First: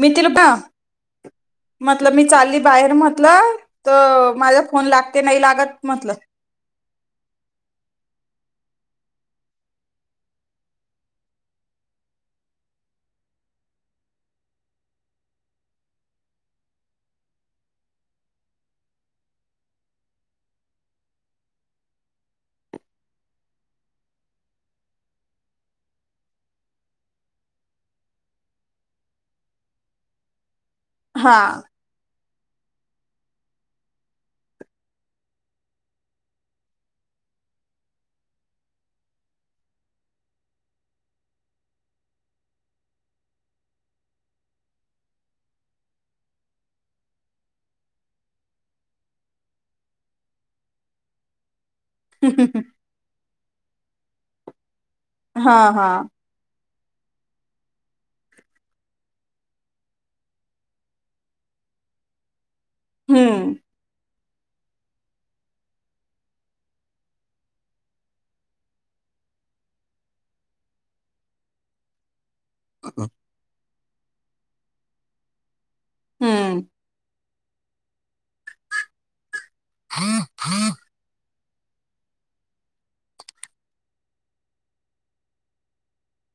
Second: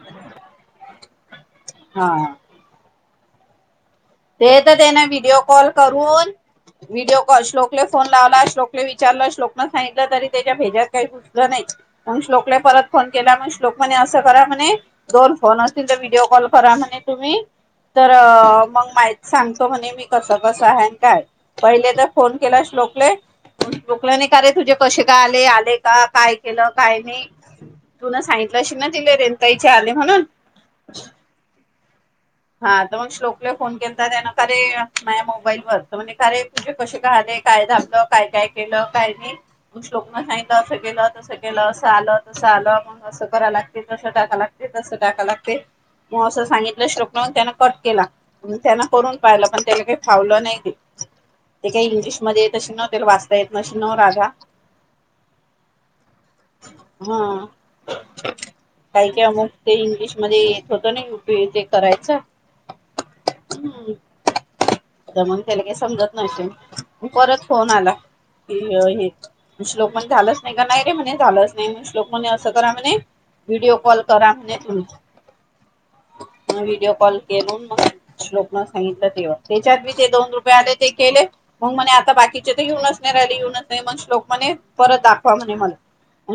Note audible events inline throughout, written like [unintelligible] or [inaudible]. मी तिर का हा मतलब मी चालली बाहेर म्हटलं. तर माझा ते तर फोन त्याने लागते व्हिडिओ नाही कॉल लागत म्हटलं करून व्हिडिओ कॉल श्लोकले फोन लावला श्लोक. विचार श्लोकनं सगित तरी त्याच्या भेजतही नाही श्लोक परत फोन केला शो अस करा म्हणे दोन फोन असतील तर व्हिडओ कॉल करा म्हणे तुम्ही. तर मग मा सांगतो म्हणे मी कस कस आहे काय पहिले तर फोन केला श्लोकले. रोकल्या नाही का रे तुझे कसे काय आले आले का काय केलं काय नाही. तु न सांगितलं श ना तिले रनुताईचे आले म्हणून. हां हा तर मग श्लोक फोन के त्या खरे मा मोबाईल व म्हणजे खरे तुझे कसे काले काय झालत काय कायनाही. केलं काही नाही. श्लोकन सांगितले असं केलं तसं केलं असं आलं तसं आलं मग असं कराय लागतील तसं टाका लागतील. स टाका लागते मग असं सांगितलं श्लोकन मग त्यान कट केला. त्यांना करून पाहिलं पण त्याला काही फावलं नाही. ते काही इंग्लिशमध्ये येतशी नव्ह तेला वाचता येत नशी नव रा [unintelligible] हा हा हम्म काही का अमुक ते इंग्लिशमध्ये येत होतं ना ते करायचं. हम्म म्हणून त्याला काही समजत नसेल परत फोन आला. श्लोक पण झालंच नाही का नाही रे म्हणे झालंच नाही श्लोक म्ह कसं करा म्हणे व्हिडिओ कॉल करा म्हणे तुम्हीच हम्म व्हिडिओ कॉल केलो म्हून मग श्लोकन सांगितलं तेव्हा त्याच्यात मी ते दोन रुपये आले ते केले. मग म्हणे आता बाकीचे तर येेऊनच नाही रॅली येऊनच नाही मग श्लोक म्हणे परत दाखवा म्हणे मला.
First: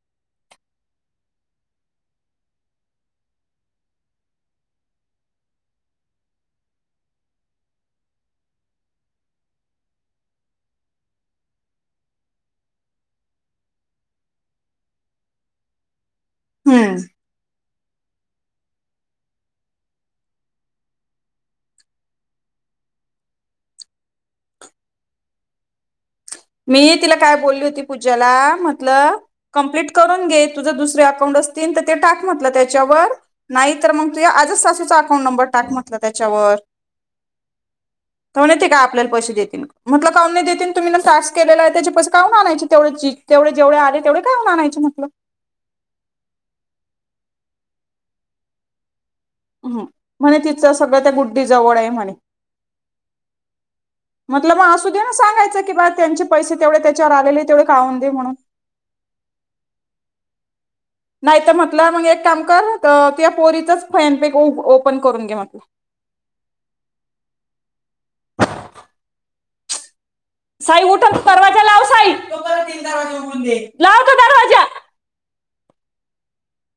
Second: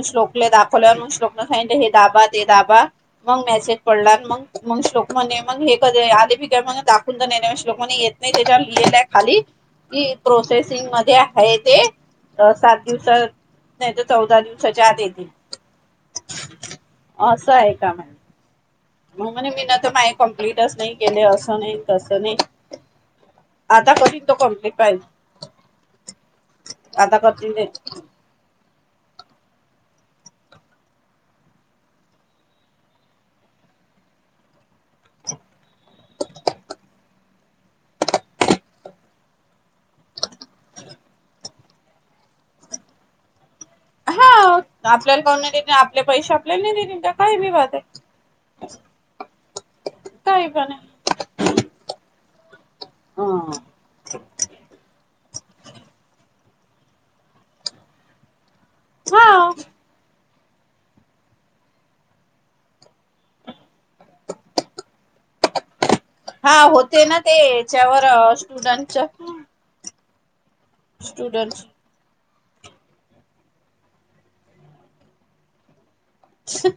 श्लोकले दाखवल्या म श्लोकने हे दाबा ते दाबा मग मेसेज पडला मग श्लोक मान्य मग हे कधी हो ठीक आहे मग दाखव तर नेण्यापेक्षा लोकांनी येत नाही त्याच्या लिहिलंय खाली. की प्रोसेसिंग मध्ये आहे ते सात दिवसात नाही तर चौदा दिवसाच्या आत येतील. हम्म असं आहे का मॅम. हो म्हणे मी ना तर माय कंप्लीटच नाही केले असं नाही तसं नाही. आता करील तो कम्प्लीट फाईल. मी तिला काय बोलली होती पूजाला म्हटलं कंप्लीट करून घे तुझ दुसरे अकाउंट असतील तर ते टाक म्हटलं त्याच्यावर नाही तर मग तु आजच सासू चा अकाउंट नंबर टाक म्हटल त्याच्यावर. काऊन येते काय आपल्याला पैसे देती म्हटलं का नाही देतील तुम्ही ना टास्क केलेला आहे त्याचे पैसे काऊन आनायची तेवढ्याची तेवढे जेवढे आले तेवढे हा काहून आणायचे म्हटलं आपल्याला कोण नाही देत आपले पैसे आपल्याला नाही देतील का. काय मी वाईट आहे. हम्म म्हणे काही पण तिचं आहे सगळं त्या गुड्डी जवळ आहे म्हणे. म्हटल मग असु दे ना सां--गायचं कि बा त्यांची पैसे तेवढे त्याच्यावर आलेले तेवढे काउं दे म्हणून. हा. नाहीत म्हटलं मग एक काम कर या पोरीचच फॅन पेक ओपन करून घे म्हटलं. हा होते ना तेच्यावर स्टुडंटच फॉर्म. साई उठ आणि तो दरवाजा लाव साई तू परत तील दरवाजा उघडून दे लाव का दरवाजा.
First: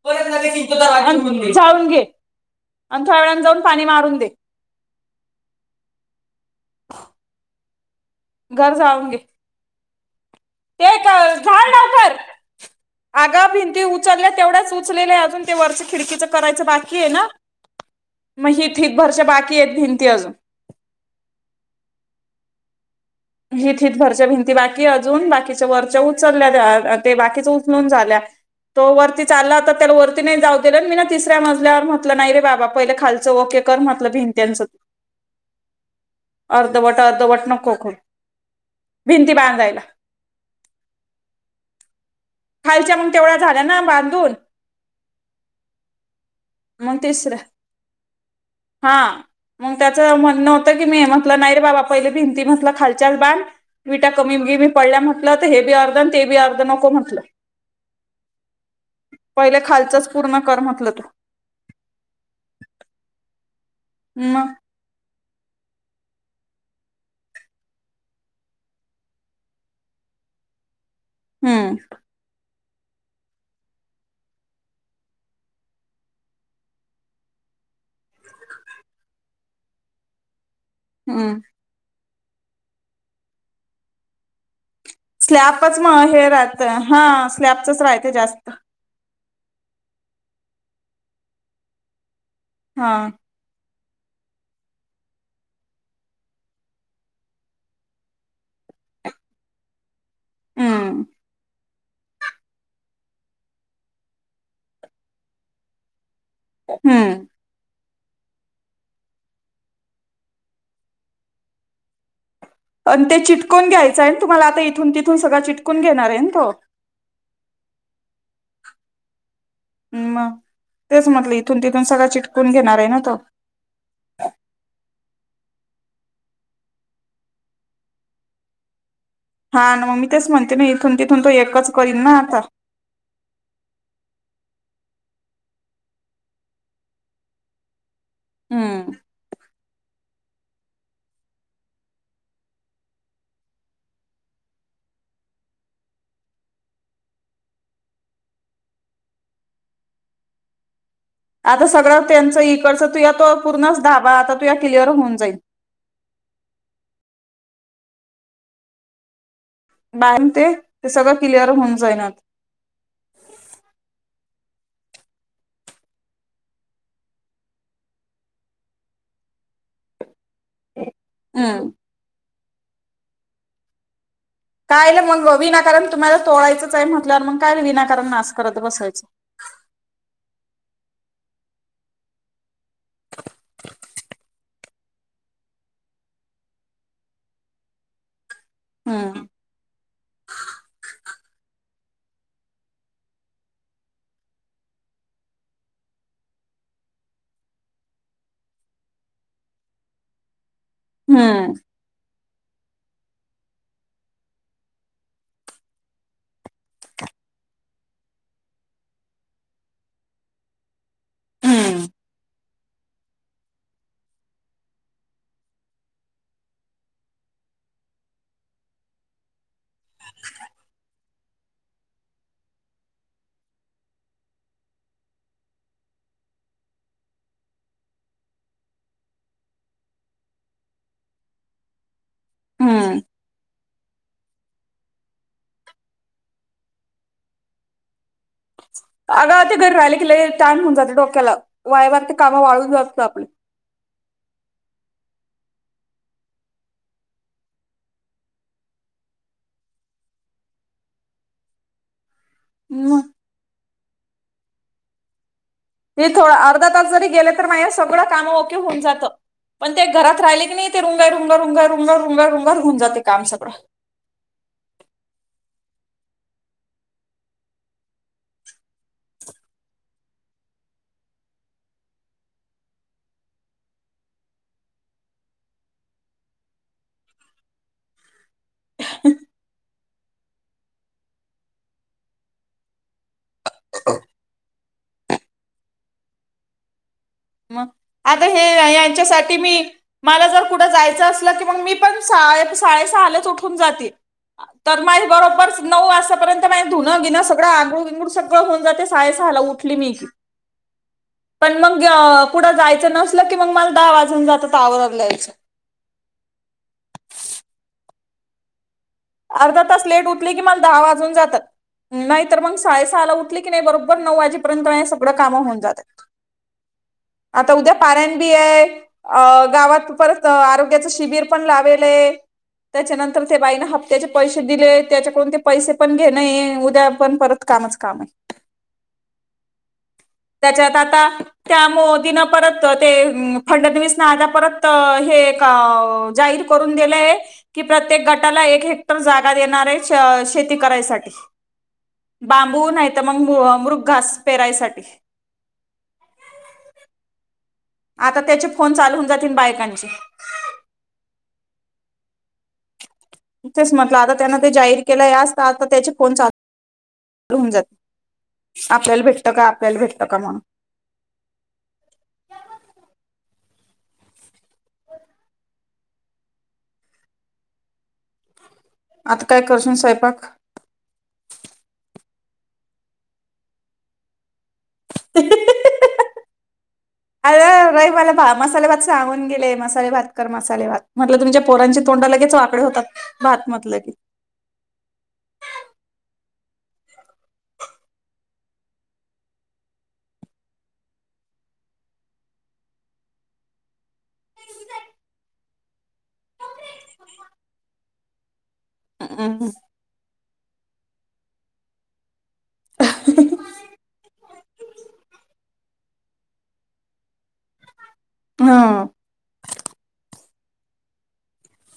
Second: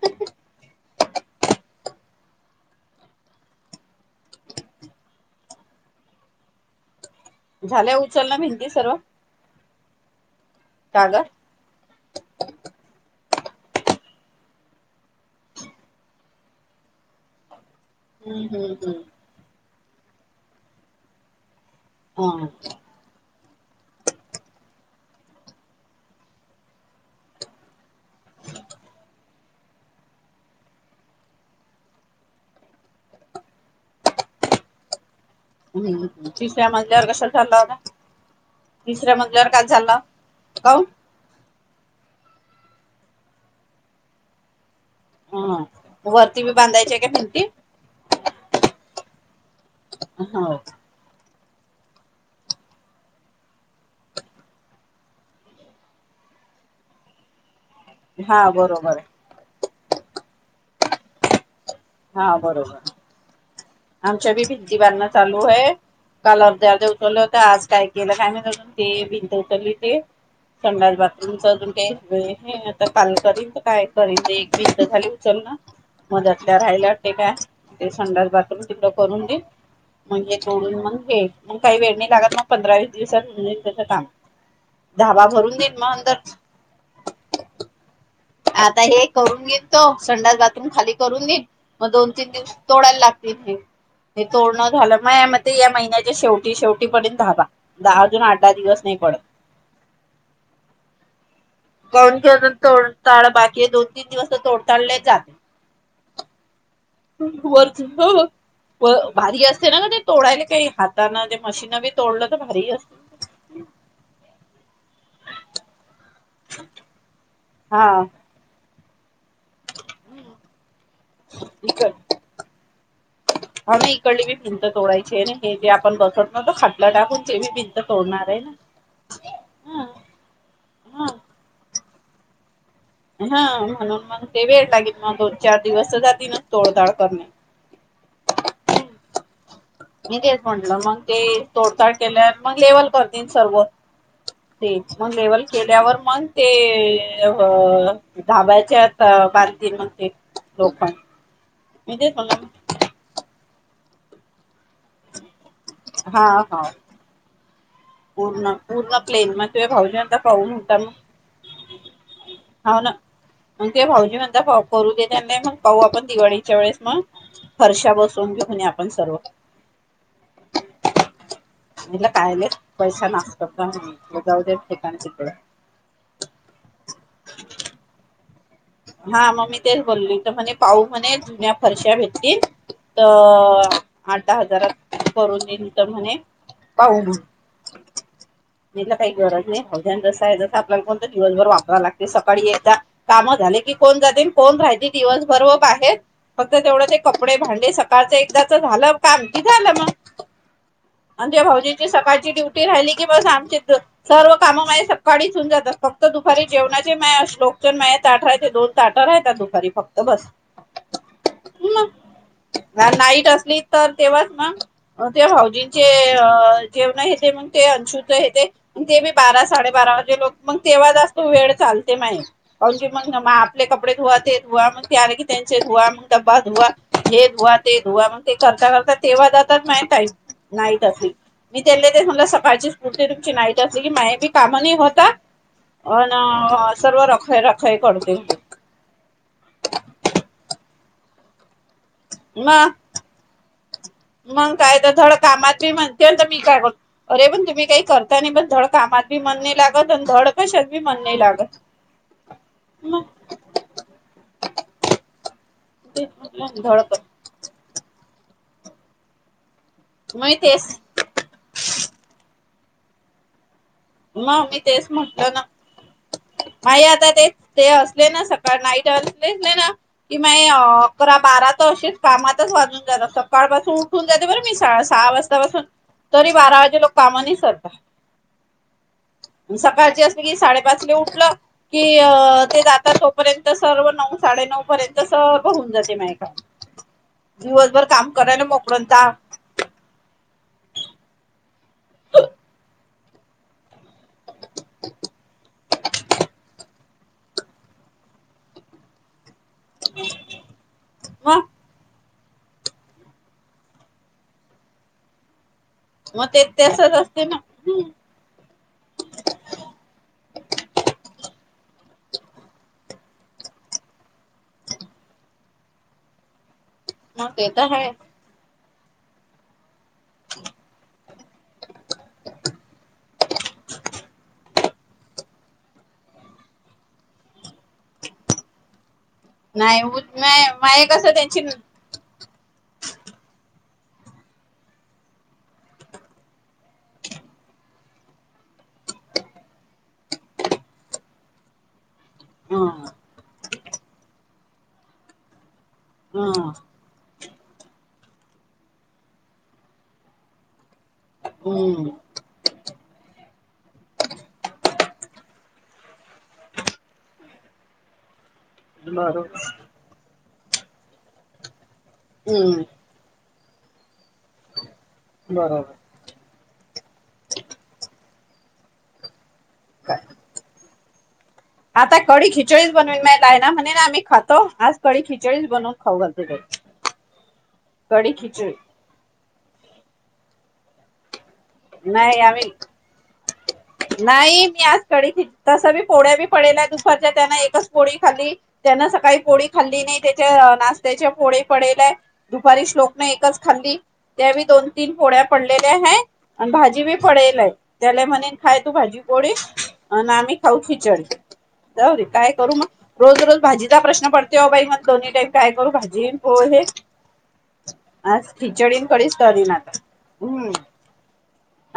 परतिल दरवाजा उघडून घे, जाऊन घे. अंथोळ्या जाऊन पाणी मारून दे. [inaudible] झाल्या उचलन भिंती घर सर्व. जाळून घे ते क कागद झाड लवकर. ते भिंती उचलल्या तेवढ्याच उचलेल्या अजून ते वरच्या खिडकीचं करायंच बाकी आहे ना? हम्म मग हम्म हीत हम्म हितभरच्या बाकी आहेत भिंती अजून. हा. हित हितभरच्या भिंती बाकी अजून बाकीच्या वरच्या उचलल्यात ते बाकीच उचलून झाले. आपल्या तो वरती चालला त्याला वरती नाही जाऊ दिलं मी ना तिसऱ्या मजल्यावर म्हटलं नाही रे बाबा पहिले खालचं ओके कर म्हटलं भिंतती्यांच [inaudible] हम्म तिसऱ्या मजल्यावर कशाला अर्धवट चालला नको होता. करू तिसऱ्या भिंती मजल्यावर काय बांधायला. चाला काऊन? खालच्या मग तेवढ्या झाल्या ना बांधून. हम वरती बी बांधायची मग आहे का तिसऱ्या भिंती? हा मग त्याच म्हणणं हो होतं की मी म्हटलं नाही रे बाबा पहिले भिंती म्हटलं खालच्याच बांध. विटा कमी मी पडल्या म्हटलं तर हे बी अर्ध ते बी अर्ध नको म्हटलं. हा बरोबर आहे. पाहिलं खालचाच पूर्ण कर म्हटलं तो. हा बरोबर, आमच्या बी मग भिती बांधणे चालू आहे. कलर दे उठले होते आज कायमाहित गेले ते उठली ती. संडास बाथरूम चा अजून हम्म काही वेळ नाही. तर काल करीन तर काय करीन एक बी खाली उचल ना. मदतला राहायला वाटते का ते संडास बाथ करून दे मग सोडून मग वे हम्म. मग काही वेळ नाही लागत मग पंधरावी विस दिवसात होईल त्याच काम धाबा भरून देईन स्लॅबच म मग अंदर हे राहतं हा स्लॅबच राहते जास्त आता हे करून घेतो तो संडास बथरूम खाली करून घेईन मग दोन त दिव हा तोडायला लागतील हे हे तोरण झालं मग या म या महिन्याच्या शेवटी शेवटी पर्यंत धाबा दहा अजून आठ दहा दिवस नाहीकण हम कान घे तोडताळ बाकी दोन तीन दिवस तोडताळले जाते हम्म च हो भारी असते ना ते तोडायला काही हाताने ज मशीन बी तोडलं तर भारी असते आणि ते चिटकून घ्यायचंय तुम्हाला आता इथून तिथून सगळं चिटकून घेणार आहे तो हा ह् म तेच म्हटलं इथून तिथून सगळं चिटकून घेणार आहे ना तो ह म इकडली बी भिंत तोडायची आहे हे जे आपण बसवत नात खाटला टाकून ती पिंच तोडणार आहे ना हा मग मी तेच म्हणते ना इथून हा तिथून त एकच करीन ना आता हा म्हणून मग ते वेळ लागेल मग दोन चार दिवस जातील ना तोडताड करणे हम्म मी तेच म्हटलं मग ते तोडताड केले मग लेवल करतील सर्व ते लेवल केल्यावर मन ते धाब्याच्या बांधते म्हणते लोकण आता सगळं त्यांच इकडच तुया तो पूर्णच धाबा आता तुया क्लिअर होऊन जाईल हा हा पूर्ण पूर्ण प्लेन मग तु भाऊज आता बाहेर पाहून ते होता ते मग सगळं क्लिअर होऊन जाईन आता अ ना मग ते भाऊजी म्हणता करू देेत त्यां नाही मग पाहू आपण दिवाळीच्या वेळेस मग हरषा बसून आपण सर्व हम्. मला कायले पैसा नासतात का जाऊ दे ठिकाण काय तिकडे म्हगलं विनाकारण तुम्हाला तोळायंचय म्हटल्यावर मग काय विनाकारण ना हा मग मी तेच बोलली तर म्हणे पाह म्हणे जुन्या फरश्या भेटतील तर आठहा हजारात करून तर म्हणे पाहू मग याला काही हम्म गरज नाहीवजन जस आहे जसं आपल्याला कोणत दिवसभर वापरा लागत ते सकाळी एकदा काम झाले की कोण जाते कोण राहय दिवसभर बाहे फक्त तेवढं ते कपडे भांडे सकाळचे एकदाच झालं का क झालं मग म्हजे हम्म भाऊजीची सकाळ राहिली क आ सर्व काम सकाळीातात फक्त दुपारी जेवणा ललोक म आठवा ते दोन ताटा राहतात दुपारी फक्त बस हम्म नाईट असली तर तेव्हाच मग ते भाऊजींचे जेवण हे म ते अंशुतेत ते मी बारा साडेबाराे लोक मग तेव्हा जास्तो वेळ चालते माहि अ जे म्ह म आपले कपडे धुवा ते धुवा मग त्या की त्यांचे धुवा मण डब्बा धुवा हे धुवा ते धुवा कर तेव्हा ज नाही मी तेमला सकाळची स्ूल हम्म. ते तुमची नाहीईट असली की मायाेी कामनी होता अ सर्व रख रखई करते अगा ते घरी राहिले कि टाईम होऊन जातो डोक्याला वायावार ते काम मग वाळून असत आपण मग काय तर धड कामाती म्हणतेय मी काय बोल अरे पण तुम्ही काही करता नाही पण धडकामात बी म्हणणे लागत आणि धडकशी म्हणणे लागत मम्म मग ते मी थोड म्हटलं अर्धा धड तास जरी कर गेले तर माझे सगळं कामं ओके होऊन जातं पण ते घरात मग राहिले की नाही तेच ते रुंगय रुंग रुंगय रुंग रुंग रुंगरधऊन जाते काम सगळं म मी तेच म्हणलं ना मा आता ते ते असले ना सकाळ नाईट असलेच नाही ना कि मा अकरा बारा च कामातच वाजून झा सकाळ पाासून उठून जये बरं मी सहा वाजतापासून तरी बारा वाजे लोक कामानी सरतात सकाळची असली की साडेपाचले उठलं की ते जाता तोपर्यंत सर्व नऊ साडेनऊ र्यंत बघून जाे मा का मग आता हे मोकळून जा यांच्यासाठी मी मला जर कुठं जायचं असलं की मग मी पण साडेसहालाच उठून जातील तर माझ बरोबर नऊ वाजतापर्यंत मा धुनं घेणं सगळं आंगुळ विंगूड सगळं होऊन जाते सायसहाला उठ ी मग पण मंग क पुढं जायचं नसल की मग मला दहा वाजून जात आवरलायचं मग ते ते असच असते ना अर्धा तास लेट उतली कि मला दहा वाजून जातात नाही तर मग साडेसहाला उठली की नाही बरोबर नऊ वाजेपर्यंत सगळं कामं होऊन जातात मग ते आता उद्या तर आहे पाारणबी आहे अ गावात परत आरोग्याच शिबीर पण लालय त्याच्यानंतर ते बाई ह त्याचे पैसे दिले त्याच्याकडून ते पैसे पण घेणे उद्या पण परत कामच काम आहे नाही त्याच्यात माय आता कसं त्यांची त्या मोदीना परत ते फडणवीस न आता परत हे जाहीर करून दिलंय कि प्रत्येक गटाला एक हे जागात येणार आहे शेती करायसाठी ह बांबू नाही तर मग मूर घास पेरायसाठी ह आता त्याचे फोन चालवून जातील बायकांचे हम् तथेच म्हटलं आता त्यांन ते जाहीर केलं यास आता त्याचे फोन चालू लहन जात आपल्याला भेटत बरोबर का आपल्याला भेटत का म्हणून हम्म बरोबर आता काय करशून साहेबक थवडी खिचडीच बनून मला आहे ना म्हणे ना आम्ही खातो कडी खिचडीच बनवून खाऊ घालते कडी खिचडी गले मसाले भात कर मसाले भात म्हटलं तुमच्या पोरांची तोंड नाही लगेच आम्ही वाकडे होतात भात म्हटलं की नाही मी आज कडी तस बी पोड्या बी डे दुपारच्या त्यान एकच पोळी खाल्ली त्यान सकाळी पोळी खाल्ली नाही त्याच्या नाशत्याच्या पोळी फो पडले दुपारी श्लोक नाही एकच खाल्ली त्यावे दोन तीन फोड्या पडलेल्या ह आणि भाजी बी पडेलय त्याला म्हणेन खाय तू भाजी पोळी हम्म आणि आम्ही व खीचड जाऊे काय करू मग रोज रोज भाजीचा प्रश्न पडते हो बाई मग दोन्ही टाईम काय करू भाजी हो हे आज हम्म खिचडींकडेच टलीन आता हम्म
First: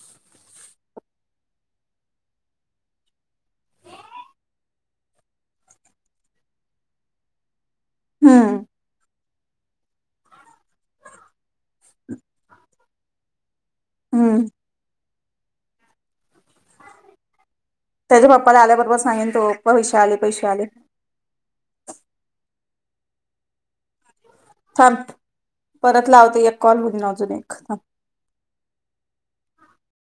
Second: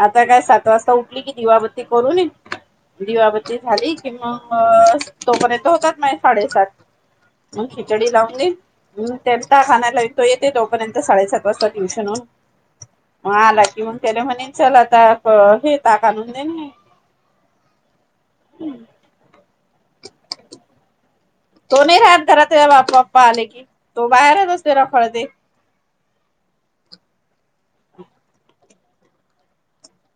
आता काय सात वाजता उठली कि दिवाबत्ती करून दिवाबती झाली कि मग तोपर्यंत होतात मा साडेसात हम् खिचडी लावने हम्म हम् ते खाला तो येते तोपर्यंत साडेसात वाजता ट्युशनहून मग आला की हम्म म्हणेन चल आता घे [unintelligible] ता का आणून दे त्याच्या पप्पा ला आल्या बरोबर सांगेन तो पैसे आले पैसे आले तो नाही राहात घरात बा्पा पप्पा आले की तो बाहेरच असते थांब रखडते परत लावत एक कॉल म्हणून अजून एक [unintelligible]